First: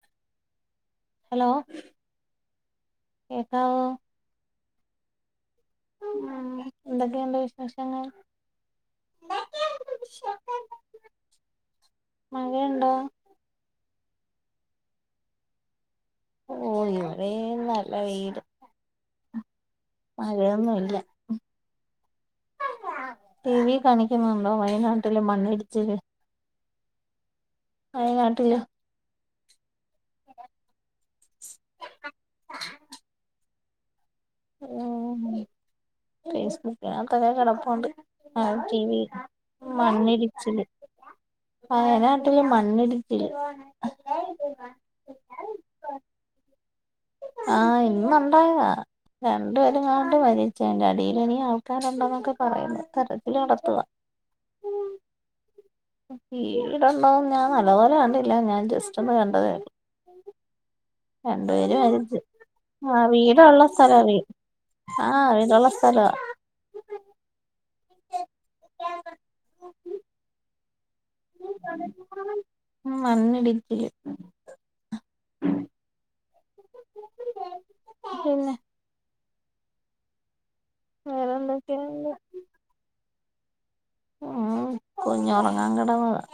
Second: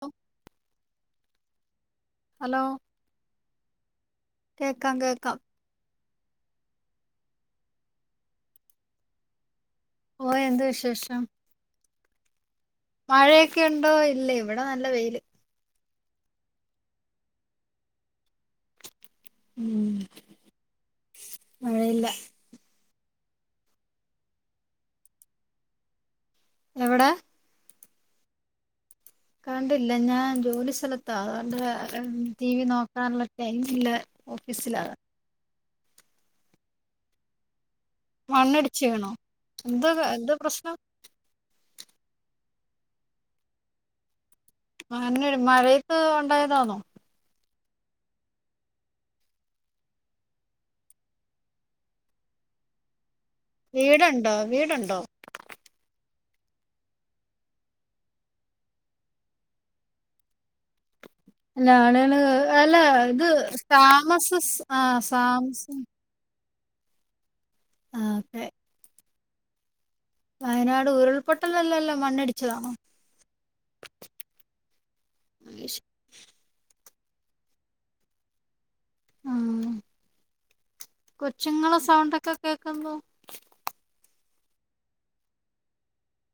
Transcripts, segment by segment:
ഓ hello കേക്കാവോ കേക്കാം കേക്കാം ഉം എന്തക്കെണ്ട് വിശേഷങ്ങൾ ഓ എന്ത് വിശേഷം മഴണ്ടോ മഴയൊക്കെ ണ്ടോ ഇല്ലേ ഇവിടെ നല്ല വെയില് ഓ ഇവ്ടെയും നല്ല വൈട് ഉം മഴൊന്നുല്ല മഴയില്ല ടി വി കാണിക്കുന്നുണ്ടോ വയനാട്ടില് മണ്ണിടിച്ചിൽ എവിടെ വയനാട്ടിലാ കണ്ടില്ല ഞാൻ ജോലി സ്ഥലത്ത അതുകൊണ്ട് ടി വി നോക്കാനുള്ള ടൈം ഇല്ല ഓഫീസിലാ [unintelligible] ഫേസ്ബുക്കിനകത് അങ്ങനെ കടപ്പുണ്ട് ആഹ ടി മണ്ണിടിച്ച് വിൽ വീണോ എന്താ എന്താ മണ്ണിട്ടിച്ചില് പ്രശ്നം വയനാട്ടില് മണ്ണിട്ടിച്ചില് അന്നെ മഴയത്ത് ഉണ്ടായതാന്നോ ആഹ് ഇന്ന് ഉണ്ടായതാ രണ്ടും പേരങ്ങണ്ട് മരിച്ച് അയിന്റെ അടിൽ ഇനി ആൾക്കാരുണ്ടെന്നൊക്കെ പറയിന്ന തരത്തില് വീടുണ്ടോ വീടുണ്ടോ വീട്ണ്ടോ ഞാൻ നല്ലപോലെ കണ്ടില്ല ഞാൻ ജസ്റ്റ് ഒന്ന് വേണ്ടതേള്ളു രണ്ടു അല്ല പേര് ആളുകള് മരിച്ചു അല്ല ആ ഇത് വീടുള്ള സ്ഥല താമസ ആ ആഹ വീടുള്ള താമസം സ്ഥല ആഹ ഒക്കെ വയനാട് ഉരുൾപൊട്ടലല്ലല്ലോ മണ്ണടിച്ചിലണോ മണ്ണിടിച്ചില് ആയി ശ് പിന്നെ ആ കൊച്ചുങ്ങളെ വേറെന്തൊക്കെയുണ്ട് സൗണ്ടൊക്കെ കേക്കുന്നു ഉം കുഞ്ഞ് ഒറങ്ങാൻ കിടന്നതാ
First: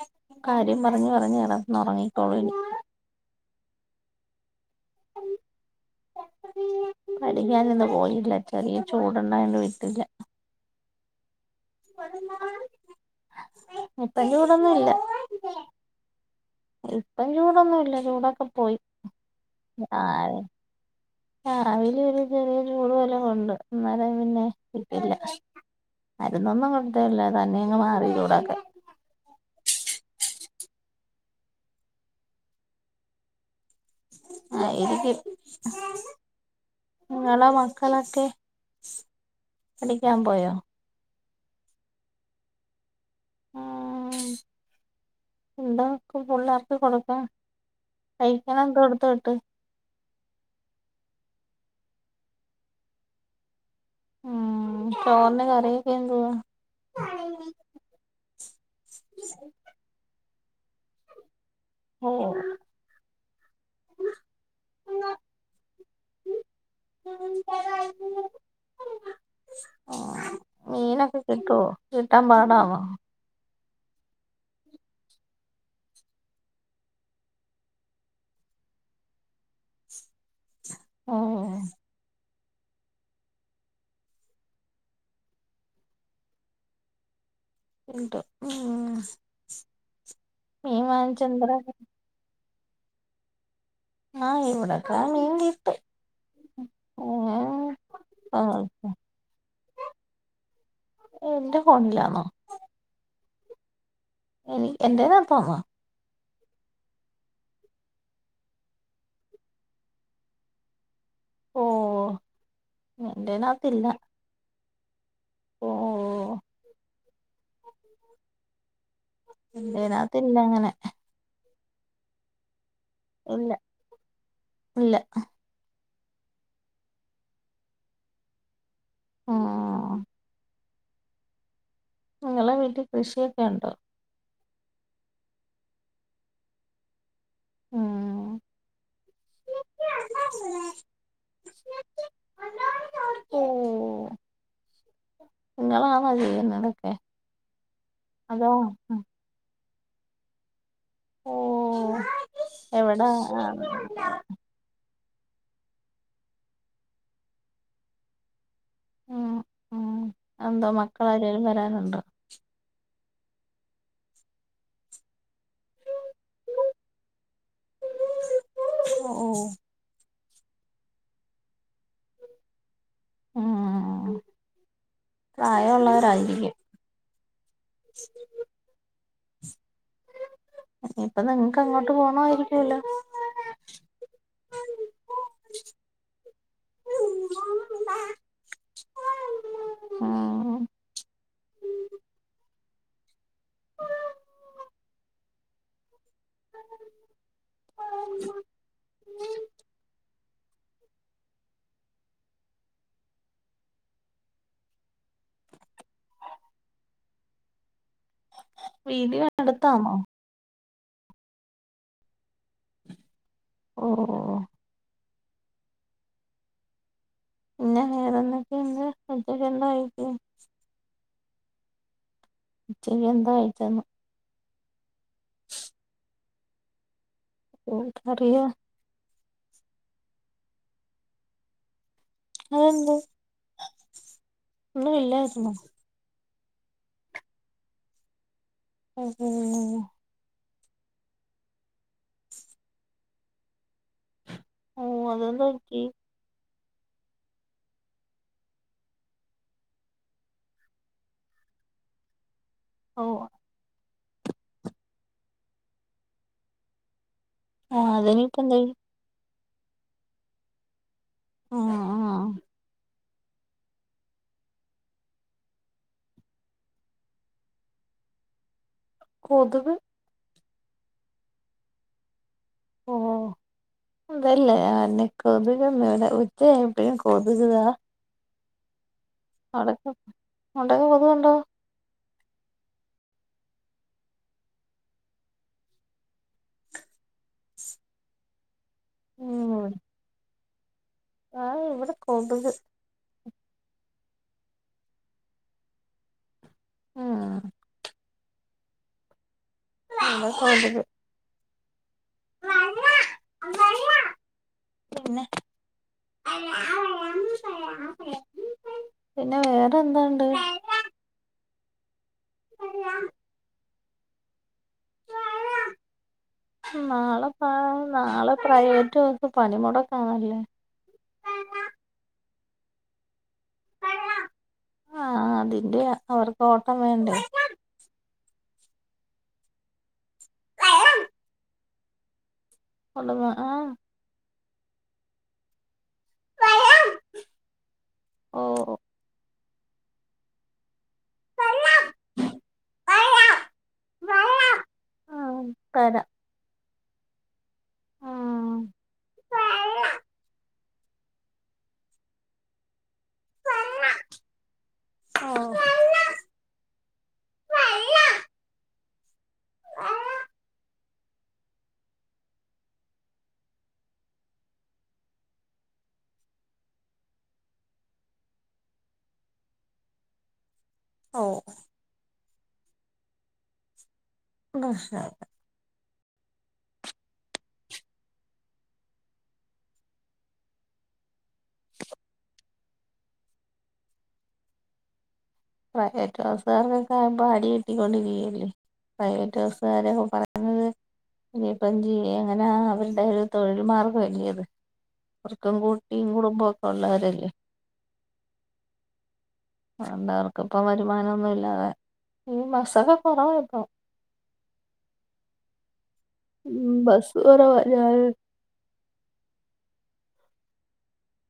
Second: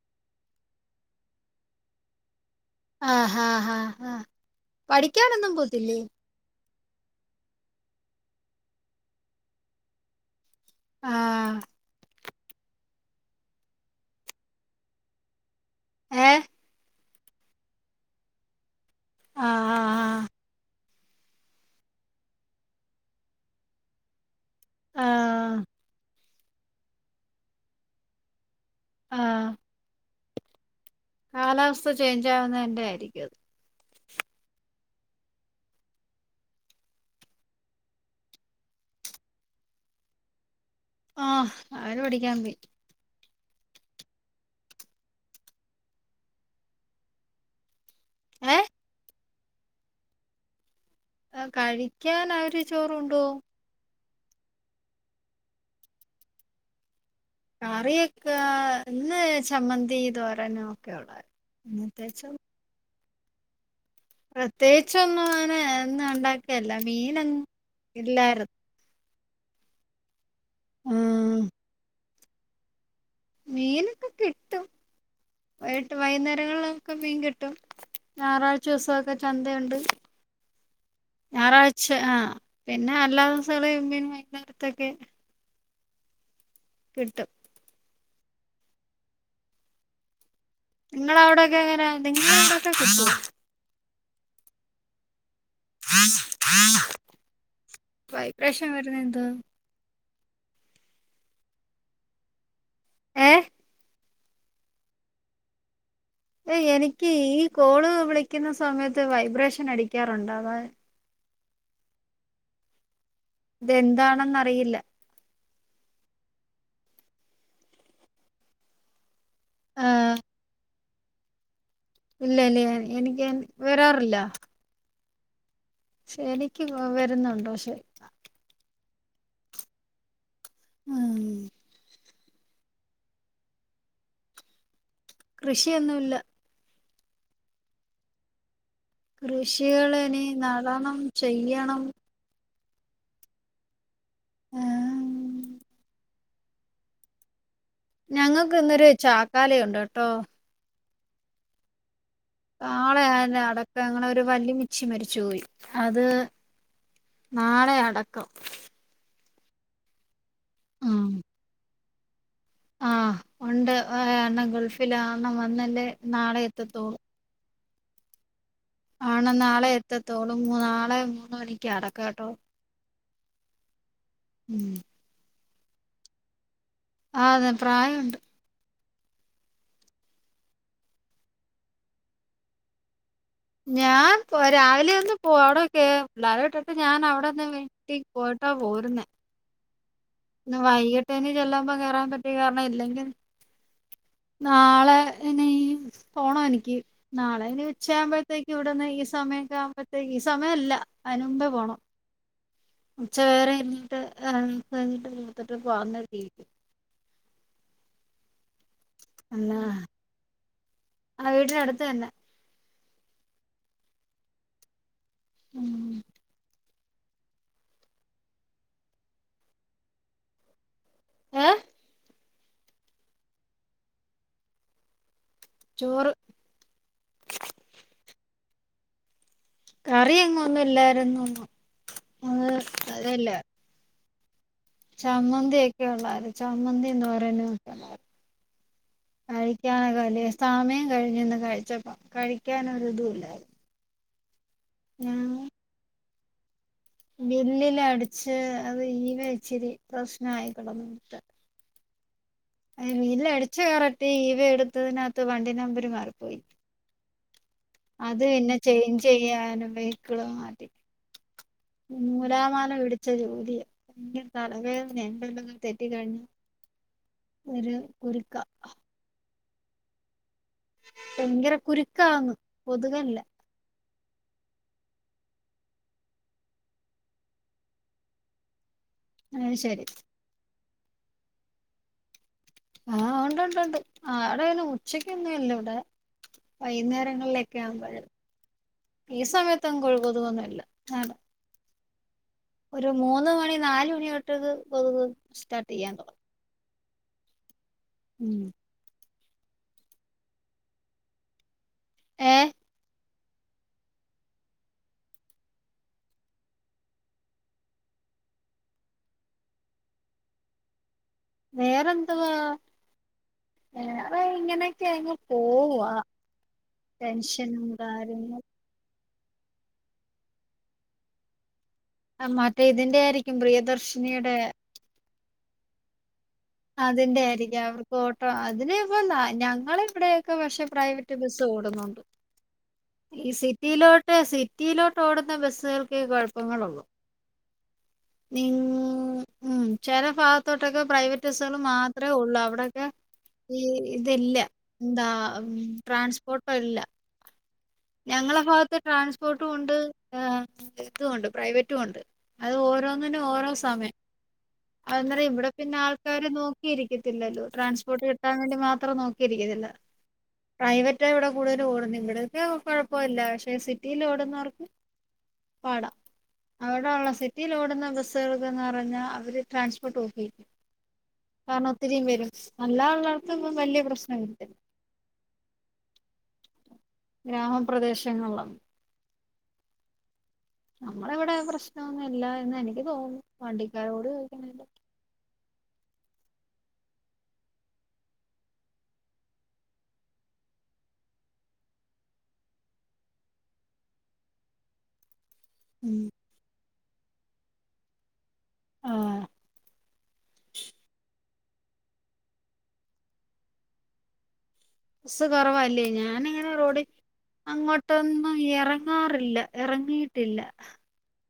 കാര്യം പറഞ്ഞ് പറഞ്ഞ് ഇറന്ന് ഉറങ്ങിക്കോളൂനി ആഹ ഹാ ഹാ ഹാ പഠിക്കാനൊന്നും പോവത്തില്ലേ പഠിക്കാന് ഇന്ന് പോയിട്ടില്ല ചെറിയ ചൂടുണ്ടായൊണ്ട് വിട്ടില്ല ആഹ ഇപ്പൊ ചൂടൊന്നുംല്ല ഏ ഇപ്പം ചൂടൊന്നുല്ല ചൂടൊക്കെ പോയി ആ ആഹ് ആഹ അവൻ ഒരു ചെറിയ ചൂട് [unintelligible] വല്ല കൊണ്ട് അന്നേര പിന്നെ ആഹ് വിട്ടില്ല ആഹ് മരുന്നൊന്നും കൊടുത്തില്ല തന്നെയങ്ങ് മാറി ചൂടൊക്കെ ആഹ കാലാവസ്ഥ ചേഞ്ച് ആവുന്നതിന്റെ ആയിരിക്കും അത് ആയിരിക്കും നിങ്ങളെ മക്കളൊക്കെ പഠിക്കാൻ പോയോ ആഹ അവര് പഠിക്കാൻ പോയി ഉം എന്താകും പുള്ളാർക്ക് കൊടുക്കാ കഴിക്കന് ഏഹ് എന്ത്‌ കൊടുത്ത് വിട്ട് ആഹ കഴിക്കാന് അവര് ചോറുകൊണ്ടോവും ഉം ചോറിന് കറിയൊക്കെ എന്തുവാ കറിയൊക്കെ ഇന്ന് ചമ്മന്തി തോരനും ഒക്കെയൊള്ളായിരുന്ന് ഇന്നത്തെ ഓ ചോറ് പ്രത്യേയിച്ചൊന്നും അങ്ങനെ എന്നും ഉണ്ടാക്കിയല്ല മീനൊ ഇല്ലായിര്ന് മീനൊക്കെ ഉം കിട്ടൊ കിട്ടാൻ പാടാന്നോ മീനൊക്കെ കിട്ടും വൈട്ട് വൈകുന്നേരങ്ങളിലൊക്കെ മീൻ കിട്ടും ഞായറാഴ്ചസൊക്കെ ചന്തയുണ്ട് ഉം ഞായറാഴ്ച ആഹ് പിന്നെ എല്ലാ ദിവസകങ്ങളിൽ മീൻ വൈകുന്നേരത്തൊക്കെ കിട്ടും കിട്ടോ ഉം മീൻ ഇങ്ങളെ വാങ്ങിച്ച് അവിടൊക്കെ എന്തര് എങ്ങനെ നിങ്ങളവിടൊക്കെ കിട്ടോ ആഹ് ഇവിടെക്കാ മീൻതി ആ വൈബ്രേഷൻ വരുന്ന എന്ത്വാ എന്റെ ഫോണിലാന്നോ ഏ എനി എന്റേന്നട് തോന്നോ ഏഹ് എനിക്ക് ഈ കോള് വിളിക്കുന്ന സമയത്ത് വൈബ്രേഷൻ അടിക്കാറുണ്ടാവാ ഓ എന്റേനകത്തില്ല ഇതെന്താണെന്ന്റിയില്ല ഓഹ് ഓഹ് ആ ഇതിനകത്ത് ഇല്ല അങ്ങനെ ഇല്ല ലേ എനിക്ക് ഇല്ല വരാറില്ല ഇല്ല ഷെ എനിക്ക് ഗ്ലോ വരുന്നുണ്ടോ ഷെ ആഹ് ആഹ് ഇങ്ങളെ വീട്ടിൽ കൃഷിയൊക്കെ ഉണ്ടോ കൃഷിയൊന്നുല്ല ഉം കൃഷികള് ഇനി നടണം ചെയ്യണം ഓഹ് ആ നിങ്ങളാണാ ചെയ്യുന്നതൊക്കെ അതോ ഞങ്ങൾക്ക് ഇന്നൊരു ചാക്കാലയുണ്ടട്ടോ ഓഹ് കാളയായന്റെ അടക്ക അങ്ങനെ ഒരു വല്ലിമി ച്ചി മരിച്ചുപോയി അത് നാളെയാ അടക്കം അന്താ ഉം മക്കള് ആരേലും വരാനുണ്ടോ ആഹ് ഉണ്ട് ഒരണ്ണം ഗൾഫിലാ അണ്ണം വന്നല്ലേ നാളെ എത്തത്തോളൂ ഓ ആണ് നാളെ എത്തത്തോളൂ നാളെ മൂന്ന് മണിക്ക അടക്കാട്ടോ ഉം പ്രായഉള്ളവരായിരിക്യും ആഹ് അതെ പ്രായ ഉണ്ട് ഇപ്പ നിങ്ങക്ക് അങ്ങോട്ട് പോണായിരിക്കല്ലോ ഞാൻ പോ രാവിലെ വന്ന് പോ അവിടൊക്കെ പിള്ളേർട്ടിട്ട് ഞാൻ അവിടൊന്ന് വി ട്ടിക്ക് പോയിട്ടാ പോരുന്നെ ഇന്ന് വൈകിട്ടേന് ചെല്ലുമ്പ കേറാൻ പറ്റി കാരണം ഇല്ലെങ്കിൻ നാളെ ഇനി പോണം എനിക്ക് നാളെ ഇനി ഉച്ചയായുമ്പോഴത്തേക്ക് ഇവിടന്ന് ഈ സമയൊക്കെ ആകുമ്പത്തെക്ക് ഈ സമയില്ല അയിനുമ്പേ പോണം ഉച്ചവരെ ഇന്നിട്ട് കഴിഞ്ഞിട്ട് കൊളുത്തിട്ട് പോവ്ന്നരിതി വീടിയൊ അടുത്താന്നോ ആഹ് വീട്ടിനടുത്ത് തന്നെ ഓഹ് ഓഹ് മ് പിന്നെ വേറെന്തെക്കെ ഇണ്ട്? ഉച്ചക്ക് എന്താ കഴിച്ചേ? ഉം ഏഹ് [unintelligible] ഷ് ചോറ് എന്ത് കറിയ? കറി എങ്ങും ഒന്നു ഇല്ലായിരുന്നു ഇന്ന് അഹ് എന്ത് ചമ്മന്തി ഒക്കെ ഇള്ളാര്ന്നു. ചമ്മന്തി തോരനും ഒക്കെ ഉള്ളായിരുന്നു ഓ കഴിക്കാനൊക്കെ അല്ലേ സമയം കഴിഞ്ഞ് ഇന്ന് കഴിച്ചപ്പ, കഴിക്കാൻ ഒര് ഇതുല്ലായിര്ന്നു. അതെന്തു പറ്റി ബില്ലില് അടിച്ച് അത് ഈവെ ഇച്ചിരി പ്രശ്നായി [unintelligible] അഹ് ഓ ബില്ല് അടിച്ച് കറക്റ്റ് ഈവെ എടുത്തതിനകത്ത് വണ്ടി നമ്പര് മാറിപ്പോയി അത് അതിനിപ്പോ പിന്നെ എന്തായി ചെയ്ഞ്ച് ചെയ്യാനും വെഹിക്കിള് മാറ്റി ആ ആ നൂലാമാല പിടി ച്ച ജോലിയ ഇൻക്ക് തലവേദന എന്തെങ്കിലു ഒന്ന് തെറ്റി കഴിഞ്ഞ് ഒരു കുര്ക്ക കൊതുക് ഭയങ്കര കുരുക്കാന്ന് കൊതുകല്ല അതല്ല ഞാന് കൊത്കെന്ന് ഇവിടെ ഉച്ച ആയപ്പോഴും കൊതുക് ഇതാ അത് ശരി അവിടെക്കെ അവിടെക്കെ കൊതുവുണ്ടോ ആഹ് ഉണ്ട് ഉണ്ട് ഉണ്ട് അവിടെന്നു ഉച്ചക്കൊന്നു ഇല്ല ഇവിടെ വൈനേരങ്ങളികാവുമ്പോഴു ഈ സമയത്തൊന്നും കൊഴ് കൊതുകൊന്നില്ല ദാണ്ടേ ആഹ് ഇവിടെ കൊതുക് ഒര് മൂന്ന് മണി നാല് മണി തൊട്ട് ഇത് കൊതുക് സ്റ്റാർട്ട് യ്യാൻ തൊടങ്ങും ആഹ് ഉം നല്ലോം കൊത്ക് ഏഹ് പിന്നെ പിന്നെ വേറെന്ത്‌ണ്ട് വേറെന്ത്‌വാ വേറെ ഇങ്ങനെയൊക്കെ അങ്ങ് പോവുവ നാളെ പാ നാളെ പ്രൈവറ്റ് ബസ്സ്‌ പണി മുടക്കാണല്ലോ ആഹ് മറ്റേ ഇതിന്റെ ആയിരിക്കും പ്രിയദർശിനിടെ അതിന്റെയ അവർക്ക് ഒ അതിന്റെടി ഇനി അവർക്ക് ഓട്ടോ അതിന് ഇപ്പന്താ ഞങ്ങള ഇവിടെയെക്കെ പക്ഷെ പ്രൈവറ്റ് ബസ് ഓടുന്നുണ്ട്. [inaudible] ഈ ആ സിറ്റിയിലോട്ട് സിറ്റിയിലോട്ട് ഓടുന്ന ബെസ്സ്കൾ ക്കെ കൊഴപ്പങ്ങളൊള്ളൂ ഓ നിങ് ഉം ചെല ഭാഗത്തോട്ടൊക്കെ പ്രൈവറ്റ് ബസ്സ്ള് മാത്രേ ഒള്ളൂ അവിടെക്കെ ഈ ഇതില്ല എന്താ ഉം, തരാം ട്രാൻസ്പോർട്ട് ഇല്ല ഞങ്ങള ഉം. ഭാഗത്ത് ട്രാൻസ്പോർട്ടും ഉണ്ട് ഏഹ് ഇതുണ്ട് പ്രൈവറ്റു ഉണ്ട് അത് ഓരോന്നിനു ഓരോ സമയം അന്നേര ഓ ഇവിടെ പിന്നെ ആൾക്കാര് നോക്കിയിരിക്കത്തില്ലല്ലോ ട്രാൻസ്പോർട്ട് കിട്ടാൻ വേണ്ടി മാ ത്രം നോക്കിയിരിക്കുന്നല്ല പ്രൈവറ്റ് ഇവിടെ കൂടുതലൽ ഓടുന്നെ ഇവിടൊക്കെ കുഴപ്പമില്ല പക്ഷെ സിറ്റില് ഓടുന്നവർക്ക് പാടാ അവിടെ ഉള്ള സിറ്റിൽ ഓടുന്ന ബസ്സുകളക്കന്ന് പറഞ്ഞാൽ അവര് ട്രാൻസ്പോർട്ട് ഓഫി ഓ കാരണം ഒത്തിരിയും വരും അല്ലാ ഉള്ളർക്കു വലിയ പ്രശ്നം ഇല്ലാ പ്രശ്നല്ല ഗ്രാമപ്രദേശങ്ങള് നമ്മള ഇവിടെ പ്രശ്നമൊന്നുമില്ല എന്ന് എനിക്ക് തോന്നും വണ്ടിക്കാരോട് ചോദിക്കണം പ്രൈവറ്റു ബസുകാർക്കൊക്കെ ഇപ്പോ അടി കിട്ടിക്കൊണ്ടിരിക്കയല്ലേ പ്രൈവറ്റു ബസുകാരൊക്കെ പറയുന്നത് ഇനീപ്പം എന്തു ചെയ്യാന എങ്ങനെ അവരുടെ ഒരു തൊഴിൽ മാർഗ്ഗം അല്ലിയോ അത് അവർക്കും ഉം കുട്ടിയും കുടുംബം ഒക്കെ ഉള്ളോരല്ലേ ആഹ് വേണ്ടവർക്ക് ഇപ്പ വരുമാനമൊന്നും ഇല്ലാതെ ഈ ബസൊക്കെ കുറവായിരുന്നു ബസ്സ് കുറവല്ലേ ഞാനിങ്ങനെ ഉം റോഡിൽ ബസ് കുറവാ ഞാൻ അങ്ങോട്ടന്ന് ആഹ് എറങ്ങാറില്ല എറങ്ങിയിട്ടില്ല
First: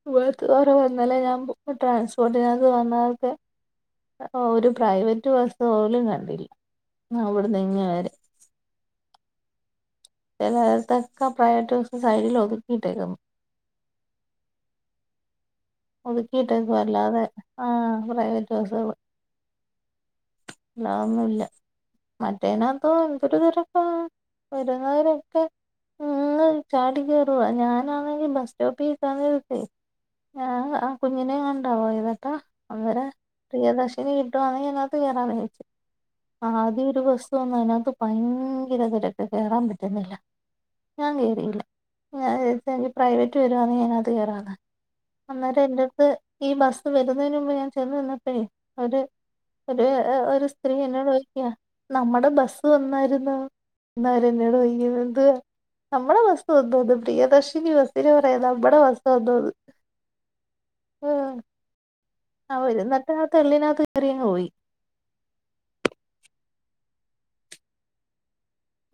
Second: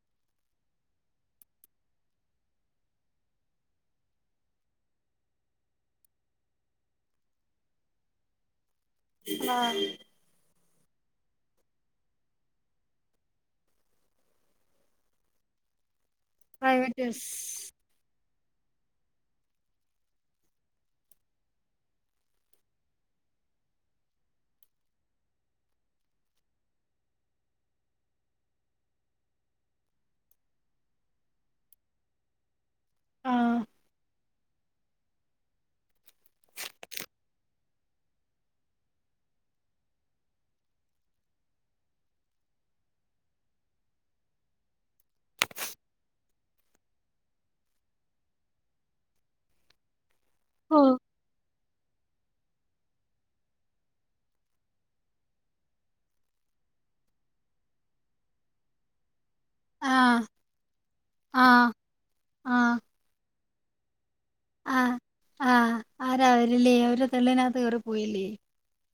ഇവിഴത്തെ വെരെ വന്നല്ലേ ഞാൻ ട്രാൻസ്പോർട്ടിനകത്ത് വന്നതൊക്കെ ഒരു പ്രൈവറ്റ് ബസ് പോലും കണ്ടില്ല അവിടെന്ന് ഇങ്ങ വരെ ആഹ് ചിലത്തക്കെ പ്രൈവറ്റ് ബസ്സൊക്കെ സൈഡിൽ ഒതുക്കിയിട്ടേക്ക ഒതുക്കിയിട്ടേക്ക പ്രൈവറ്റ് അല്ലാതെ ബസ് ആഹ് പ്രൈവറ്റ് ബസ്സള് അല്ലാതെ ഒന്നും ഇല്ല മറ്റേനകത്ത എന്തൊരു തിരക്ക വരുന്നവരൊക്കെ ഉം ചാടിക്കേറുവ ഞാനാണെങ്കിൽ ബസ് സ്റ്റോപ്പിൽേക്കാന്നരട്ടേ ആഹ് കുഞ്ഞിനെയ കൊണ്ടാ പോയതേട്ടോ അവര് ആഹ് പ്രിയദർശിനി കിട്ടു ആണെങ്കിൽ അതിനകത്ത് കേരമാണ് വിചാരിച്ചു ആദ്യ ഒരു ബസ് വന്നു അതിനകത്ത് ഭയങ്കര തിരക്ക് കേറാൻ പറ്റുന്നില്ല ഞാൻ കയറിയില്ല ഞാൻ എനിക്ക് പ്രൈവറ്റ് വരുവാണെന്ന് ഞാൻ അത് കയറാന്ന് അന്നേരം എന്റെ അടുത്ത് ഈ ബസ്സ് വരുന്നതിന് മുമ്പ് ഞാൻ ചെന്ന നിന്നപ്പയെ അവര് ഒരു ഒരു സ്ത്രീ ഓഹ് എന്നോട് ചോ നമ്മുടെ ബസ് വന്നായിരുന്നോ എന്ന് അവര് എന്നോട് ചോദിക്കുന്നത് എന്തുവാ നമ്മുടെ ബസ് വന്നോന്ന് പ്രിയദർശിനി വസ് പറയാ നമ്മടെ ബസ്സ്‌ വന്നോത് ആഹ് ആഹ് ആഹ് ഒരുനാത്ത് തെള്ളിനകത്ത് കറിയങ് പോയി ആഹ് ആഹ് ആരാവരില്ലേ അവര് തെള്ളിനകത്ത് കേറി പോയില്ലേ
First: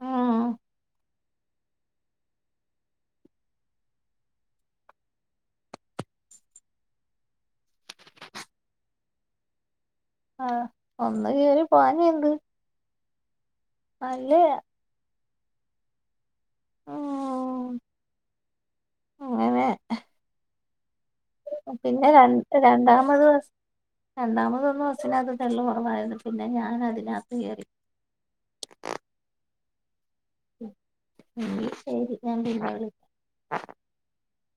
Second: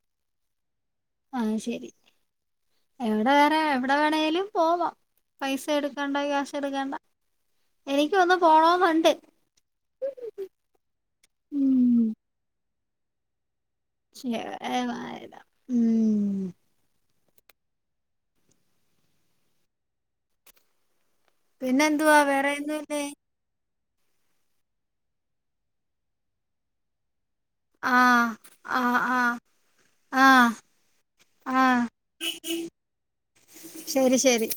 ഉം ആഹ് ശരി എവിടെ വേറെ എവിടെ വേണേലും പോവാം പൈസ എടുക്കണ്ട ക്യാഷ് എടുക്കണ്ട എനിക്ക് ഒന്ന് പോണന്നുണ്ട് ആഹ് ഒന്ന് കറി പോവഞ്ഞേ ഉം എന്ത് [unintelligible] ഉം ഉം അങ്ങനെ പിന്നെ പിന്നെന്തുവാ രണ്ട് വേറെയൊന്നുമില്ലേ രണ്ടാമത് വ രണ്ടാമത് വന്ന ബസ്സിനകത്ത് തെള്ളു കുറവായിരുന്നു പിന്നെ ഞാൻ അതിനകത്ത് കയറി ആഹ് ആഹ് ആഹ് ആ ശരി ഞാ പിന്നെ വിളിക്ക ശരി ശരി